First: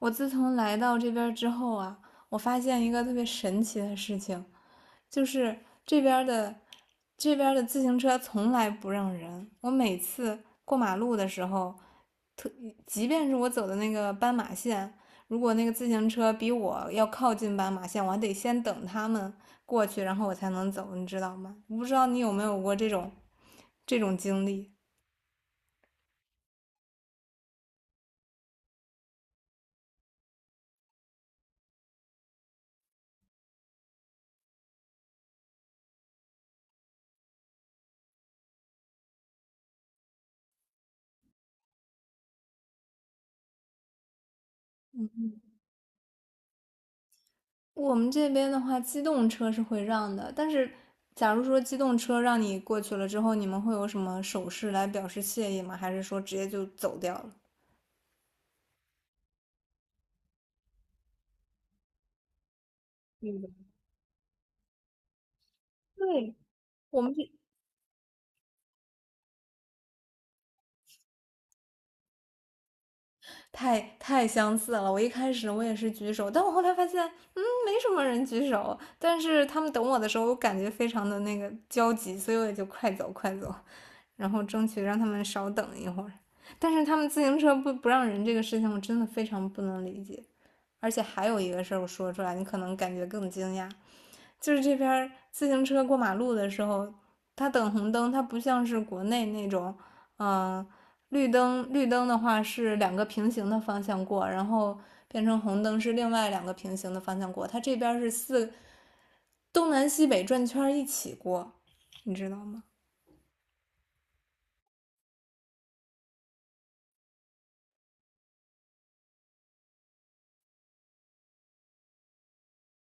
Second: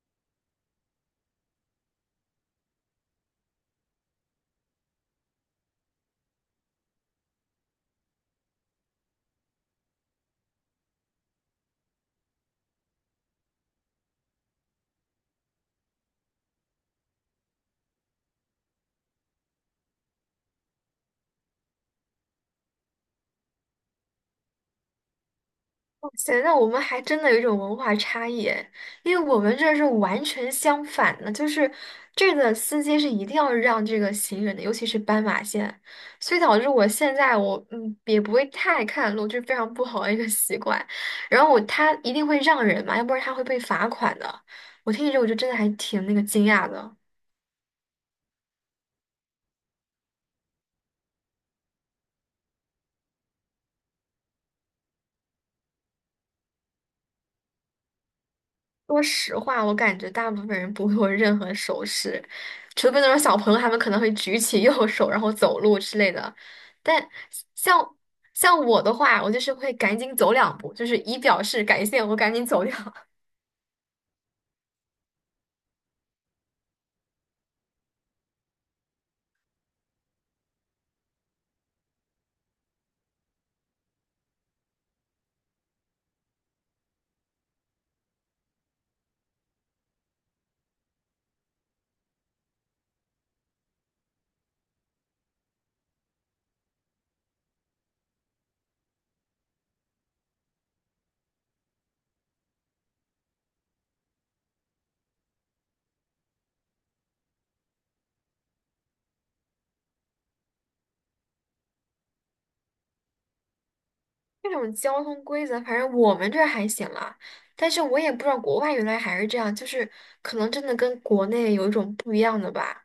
我自从来到这边之后啊，我发现一个特别神奇的事情，就是这边的这边的自行车从来不让人。我每次过马路的时候，即便是我走的那个斑马线，如果那个自行车比我要靠近斑马线，我还得先等他们过去，然后我才能走，你知道吗？我不知道你有没有过这种经历。哇塞，那我们还真的有一种文化差异诶，因为我们这是完全相反的，就是这个司机是一定要让这个行人的，尤其是斑马线，所以导致我现在也不会太看路，就是非常不好的一个习惯。然后他一定会让人嘛，要不然他会被罚款的。我听你这，我就真的还挺那个惊讶的。我们这边的话，机动车是会让的，但是假如说机动车让你过去了之后，你们会有什么手势来表示谢意吗？还是说直接就走掉了？说实话，我感觉大部分人不会有任何手势，除非那种小朋嗯。友，他们可能会举起 右手然后走路之类的。对，我但们这像像我的话，我就是会赶紧走两步，就是以表示感谢，我赶紧走掉。太相似了。我一开始也是举手，但我后来发现，没什么人举手。但是他们等我的时候，我感觉非常的那个焦急，所以我也就快走快走，然后争取让他们少等一会儿。但是他们自行车不让人这个事情，我真的非常不能理解。而且还有一个事儿，我说出来你可能感觉更惊讶，就是这边自行车过马路的时候，它等红灯，它不像是国内那种，嗯、呃绿灯绿灯的话是两个平行的方向过，然后变成红灯是另外两个平行的方向过，它这边是四东南西北转圈一起过，你知道吗？这种交通规则，反正我们这儿还行啦，但是我也不知道国外原来还是这样，就是可能真的跟国内有一种不一样的吧。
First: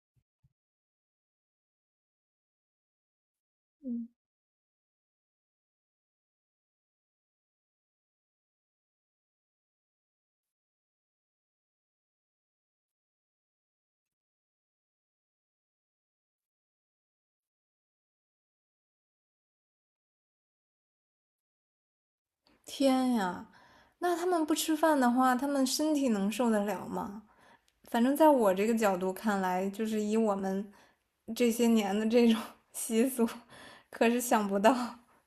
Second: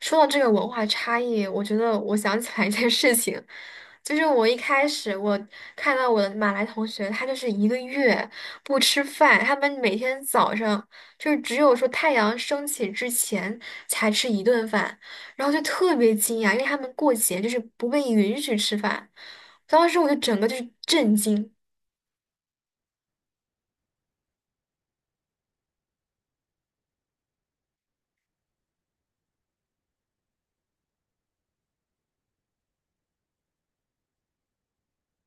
说到这个文化差异，我觉得我想起来一件事情。我一开始看到我的马来同学，他就是一个月不吃饭，他们每天早上就是只有说太阳升起之前才吃一顿饭，然后就特别惊讶，因为他们过节就是不被允许吃饭，当时我就整个就是震惊。天呀，那他们不吃饭的话，他们身体能受得了吗？反正在我这个角度看来，就是以我们这些年的这种 习俗，可是想不到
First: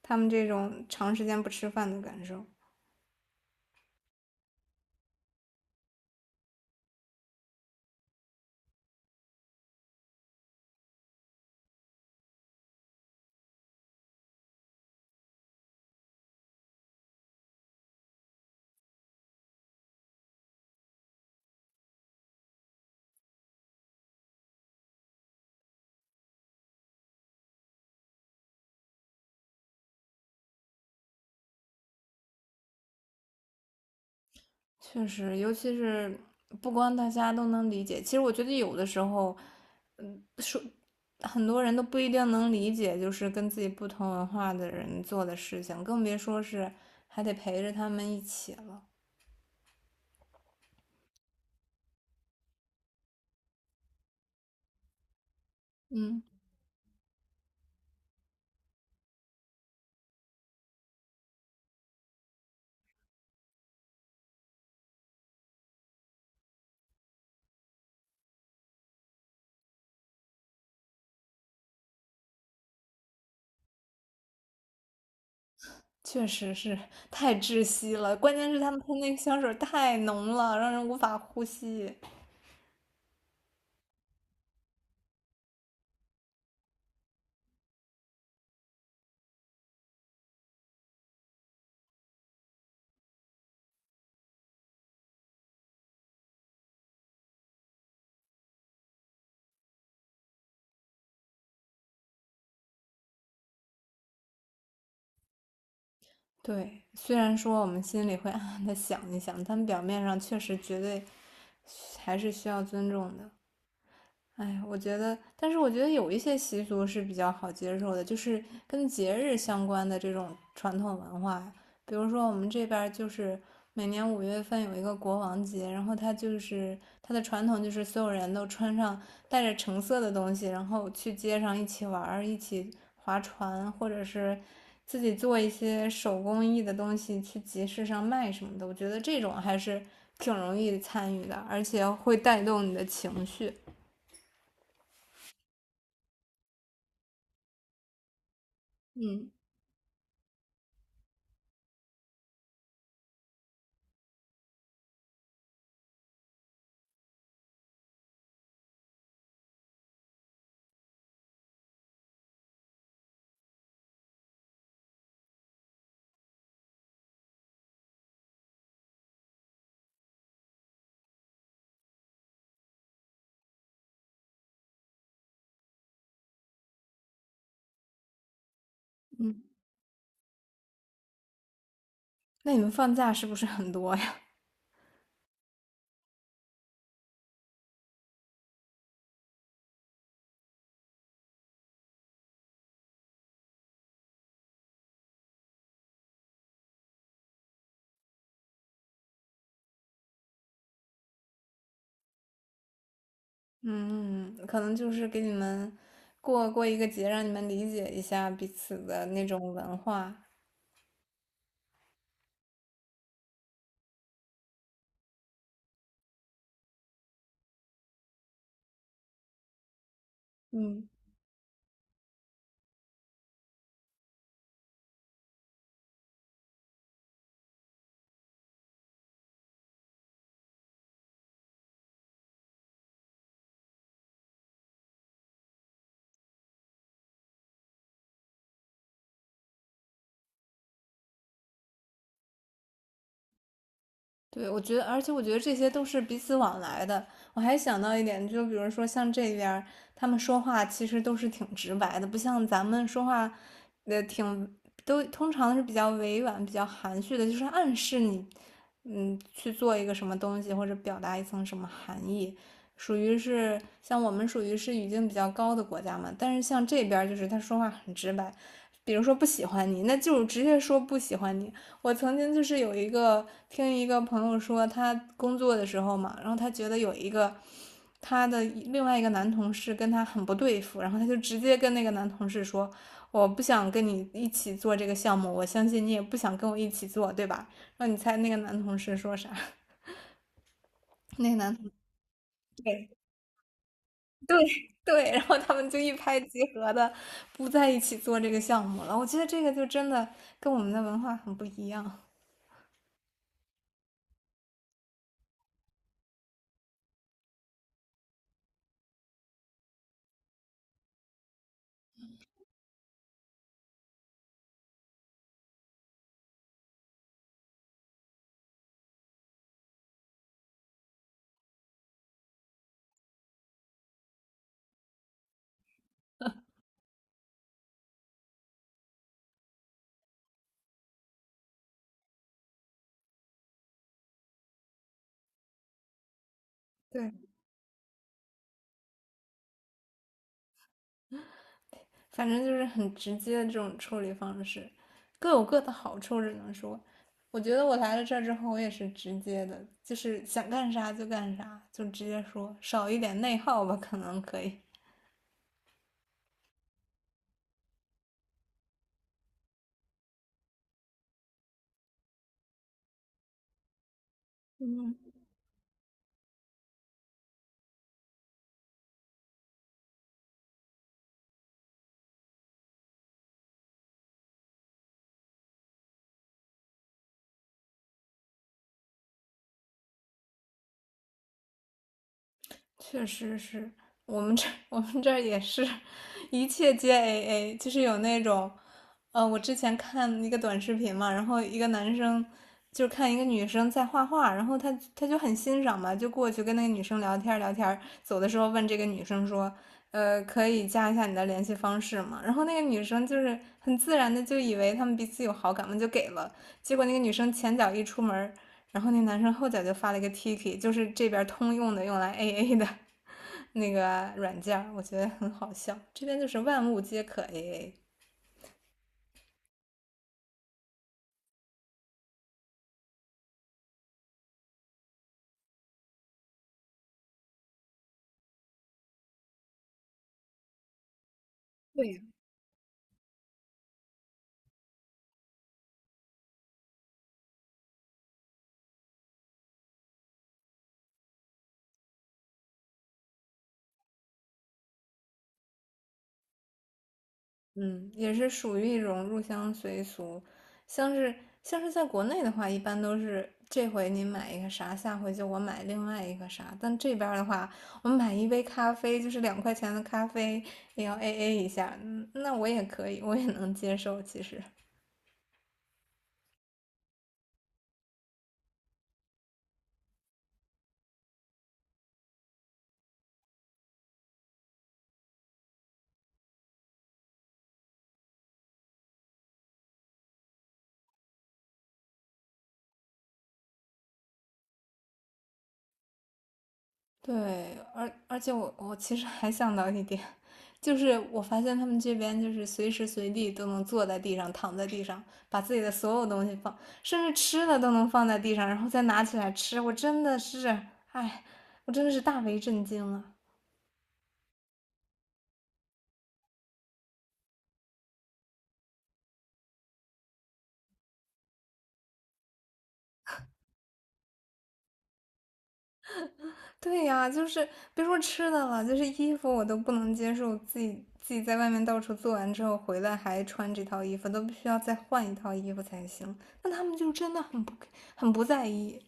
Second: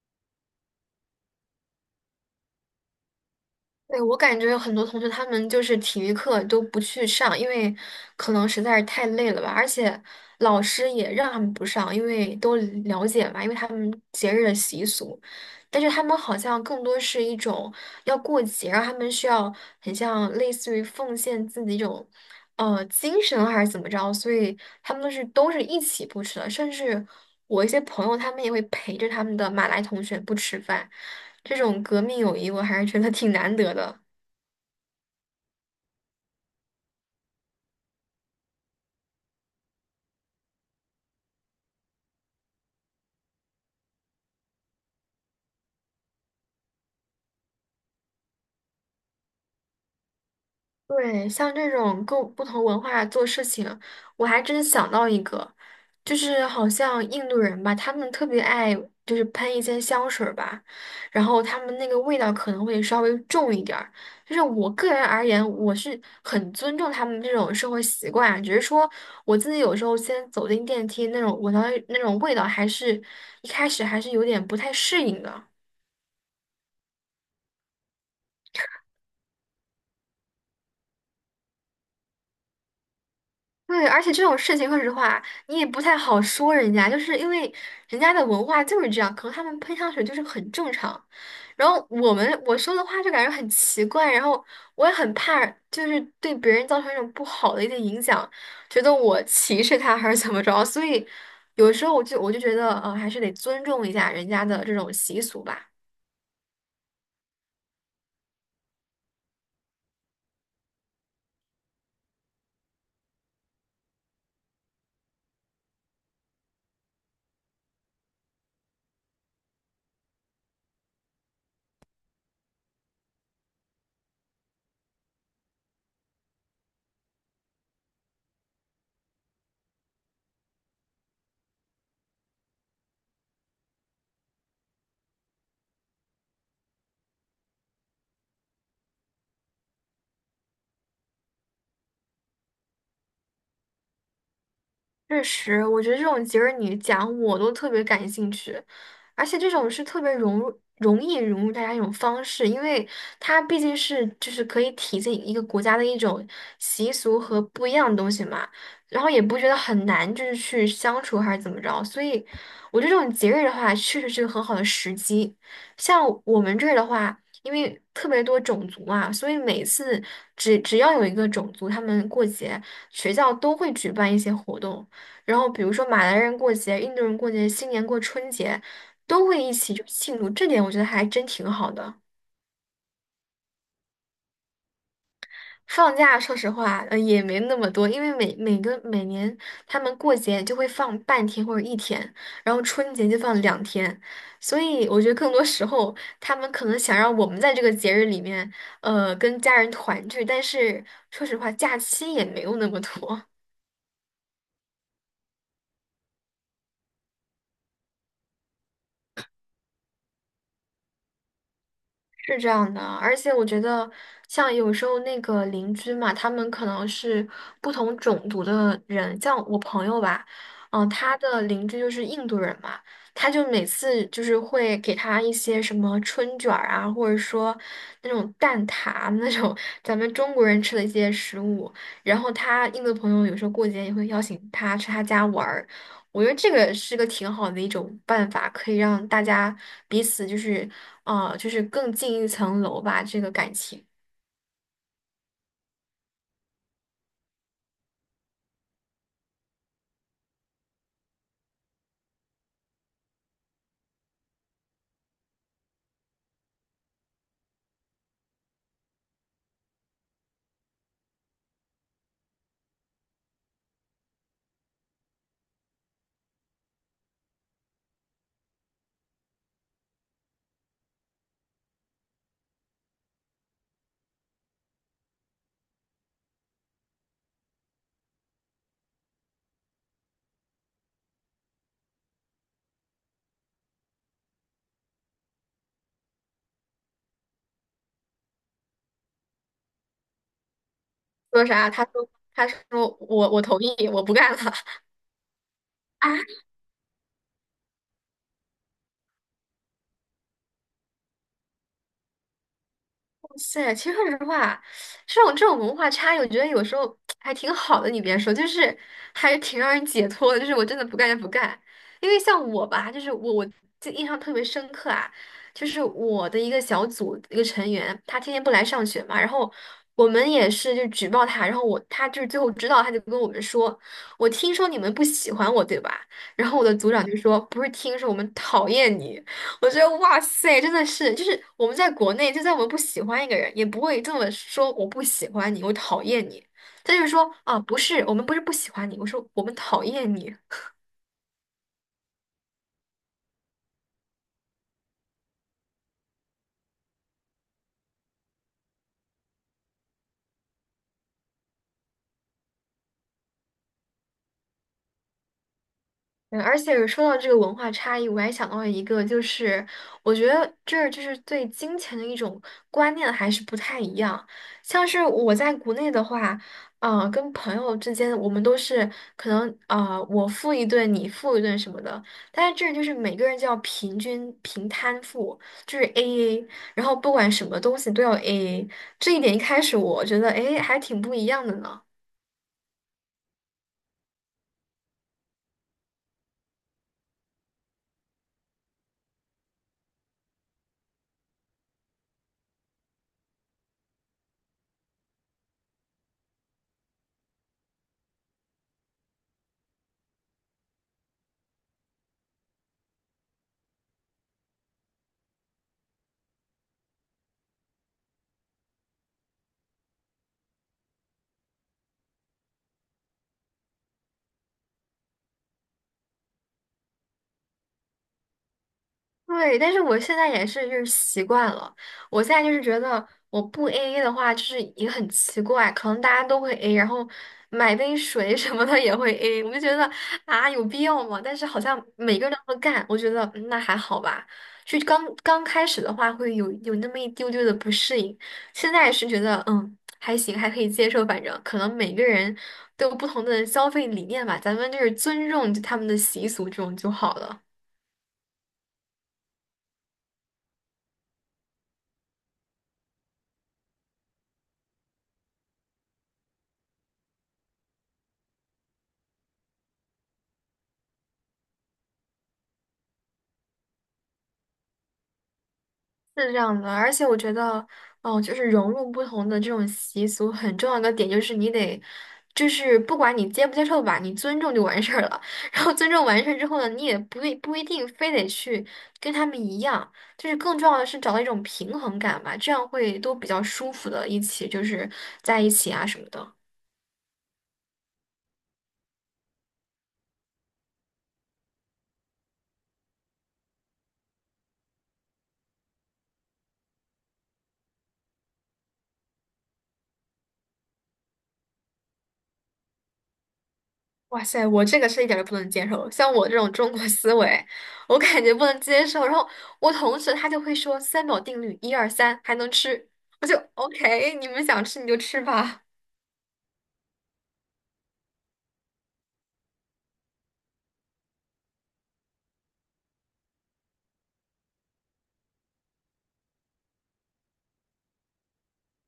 他们这种长时间不吃饭的感受。对，我感觉很多同学他们就是体育课都不去上，因为可能实在是太累了吧，而且老师也让他们不上，因为都了解嘛，因为他们节日的习俗。但是他们好像更多是一种要过节，然后他们需要很像类似于奉献自己一种，精神啊还是怎么着，所以他们都是一起不吃的，甚至我一些朋友他们也会陪着他们的马来同学不吃饭，这种革命友谊我还是觉得挺难得的。确实，尤其是不光大家都能理解，其实我觉得有的时候很多人都不一定能理解，就是跟自己不同文化的人做的事情，更别说是还得陪着他们一起了。对，像这种各不同文化做事情，我还真想到一个，就嗯，是好像印度人吧，他们特别爱就是喷一些香水儿吧，然后他们那个味道可能会稍微重一点儿。就是我个人而言，我是很尊重他们这种生活习惯啊，只是说我自己有时候先走进电梯那种闻到那种味道，还是一开始还是有点不太适应的。确实是太窒息了，关键是他们喷那个香水太浓了，让人无法呼吸。对，而且这种事情，说实话，你也不太好说人家，就是因为人家的文化就是这样，可能他们喷香水就是很正常。然后我说的话就感觉很奇怪，然后我也很怕，就是对别人造成一种不好的一些影响，觉得我歧视他还是怎么着，所以有时候我就觉得，还是得尊重一下人家的这种习俗吧。对，虽然说我们心里会 暗暗的想一想，但表面上确实绝对还是需要尊重的。哎，我觉得，但是我觉得有一些习俗是比较好接受的，就是跟节日相关的这种传统文化。比如说，我们这边儿就是每年五月份有一个国王节，然后它就是它的传统就是所有人都穿上带着橙色的东西，然后去街上一起玩儿，一起划船，或者是自己做一些手工艺的东西去集市上卖什么的。我觉得这种还是挺容易参与的，而且会带动你的情绪。确实，我觉得这种节日你讲我都特别感兴趣，而嗯。且这种是特别融入、容易融入大家一种方式，因为它毕竟是就是可以体现一个国家的一种习俗和不一样的东西嘛，然后也不觉得很难，就是去相处还是怎么着，所以我觉得这种节日的话，确实是个很好的时机。像我们这儿的话，因为特别多种族嘛，所以每次只要有一个种族他们过节。学校都会举办一些活动，然后比如说马来人过节、印度人过节、新年过春节，都嗯，会一起就庆祝，这点我觉得还真挺好的。那你们放假是不是很多呀？放假说实话，也没那么多，因为每年他们过节就会放半天或者一天，然后春节就放两天，所以我觉得更多时候他们可能想让我们在这个节日里面，跟家人团聚，但是说实话，假期也没有那么多。嗯，可能就是给你们过一个节，让你们理解一下彼此的那种文化。是这样的，而且我觉得，像有时候那个邻居嘛，他们可能是不同种族的人，像我朋友吧，嗯。他的邻居就是印度人嘛，他就每次就是会给他一些什么春卷儿啊，或者说那种蛋挞那种 咱们中国人吃的一些食物，然后他印度朋友有时候过节也会邀请他去他家玩儿，我觉得这个是个挺好的一种办法，可以让大家彼此就是就是更进一层楼吧，这个感情。对，我觉得，而且我觉得这些都是彼此往来的。我还想到一点，就比如说像这边儿他们说话其实都是挺直白的，不像咱们说话，呃，挺都通常是比较委婉、比较含蓄的，就是暗示你，嗯，去做一个什么东西或者表达一层什么含义，属于是像我们属于是语境比较高的国家嘛。但是像这边儿就是他说话很直白，比如说不喜欢你，那就直接说不喜欢你。我曾经就是有一个听一个朋友说，他工作的时候嘛，然后他觉得有一个他的另外一个男同事跟他很不对付，然后他就直接跟那个男同事说："我不想跟你一起做这个项目，我相信你也不想跟我一起做，对吧？"然后你猜那个男同事说啥？那个说男同啥？事，他说，他对说我同意，我不干对了。对，然后他们就一拍即合的不在一起做这个项目了。我觉得这个就真的跟我们的文化很不一样。塞，其实说实话，这种文化差异，我觉得有时候 还挺好的。你别说，就是还挺让人解脱的。就是我真的不干就不干，因为像我吧，就是我记印象特别深刻啊，就是我的一个小组一个成员，他天天不来上学嘛，然后我们也是就举报他，然后我他就是最后知道，他就跟我们说，我听说你们不喜欢我，对吧？然后我的组长就说，不是听说，我们讨厌你。我觉得哇塞，真的是，就是我们在国内，就算我们不喜欢一个人，也不会这么说我不喜欢你，我讨厌你。他就是对，说啊，不是，我们不是不喜欢你，我说我们讨厌你。反正就是很直接的这种处理方式，各有各的好处，只能说，我觉得我来了这儿之后，我也是直接的，就是想干啥就干啥，就直接说，少一点内耗吧，可能可以。嗯，而且说到这个文化差异，我还想到了一个，就是我觉得这儿就是对金钱的一种观念还是不太一样。像是我在国内的话，跟朋友之间，我们都是可能我付一顿，你付一顿什么的。但是这儿就是每个人就要平均平摊付，就是 AA，然后不管什么东西都要 AA。这一点一开始我觉得，哎，还挺不一样的呢。确实是我们这 我们这儿也是，一切皆 AA,就是有那种，我之前看一个短视频嘛，然后一个男生就看一个女生在画画，然后他就很欣赏嘛，就过去跟那个女生聊天儿聊天儿走的时候问这个女生说，呃，可以加一下你的联系方式吗？然后那个女生就是很自然的就以为他们彼此有好感嘛，就给了，结果那个女生前脚一出门然后那男生后脚就发了一个 Tiki,就是这边通用的用来 AA 的那个软件我觉得很好笑。这边就是万物皆可 AA,对，但是我现在也是就是习惯了，我现在就是觉得我不 AA 的话，就是也很奇怪，可能大家都会 A，然后买杯水 什么的也会 A，我就觉得啊有必要吗？但是好像对，每个人都会干，我觉得嗯那还好吧。就刚刚开始的话会有那么一丢丢的不适应，现在是觉得嗯还行，还可以接受，反正可能每个人都有不同的消费理念吧，咱们就是尊重就他们的习俗这种就好了。嗯，也是属于一种入乡随俗。像是像是在国内的话，一般都是这回你买一个啥，下回就我买另外一个啥。但这边的话，我买一杯咖啡，就是两块钱的咖啡，也要 AA 一下。嗯，那我也可以，我也能接受，其实。是这样的，而且我觉得，哦，就是融入不同的这种习俗，很重要的点就是你得，就是不管你接不接受吧，你尊重就完事儿了。然后尊重完事儿之后呢，你也不一定非得去跟他们一样，就是更重要的是找到一种平衡感吧，这样会都比较舒服的，一起就是在一起啊什么的。对，而且我其实还想到一点，就是我发现他们这边就是随时随地都能坐在地上、躺在地上，把自己的所有东西放，甚至吃的都能放在地上，然后再拿起来吃。我真的是，哎，我真的是大为震惊了。哇塞，我这个是一点儿都不能接受。像我这种中国思维，我感觉不能接受。然后我同事他就会说三秒定律，一二三，还能吃。我就 OK，你们想吃你就吃吧。对呀，就是别说吃的了，就是衣服我都不能接受，自己在外面到处做完之后回来还穿这套衣服，都必须要再换一套衣服才行。那他们就真的很不在意，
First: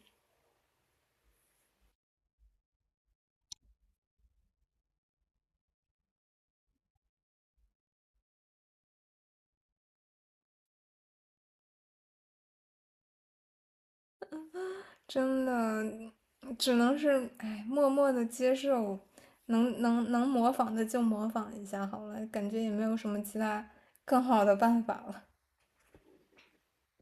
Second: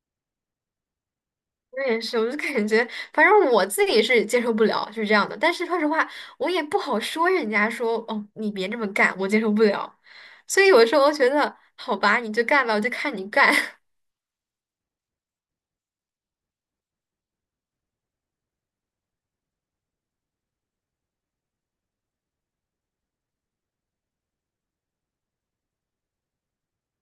我也是，我就感觉，反正我自己是接受不了，是这样的。但是说实话，我也不好说人家说哦，你别这么干，我接受不了。所以有时候我觉得，好吧，你就干吧，我就看你干。真的。只能是哎，默默的接受，能模仿的就模仿一下好了，感觉也没有什么其他更好的办法了。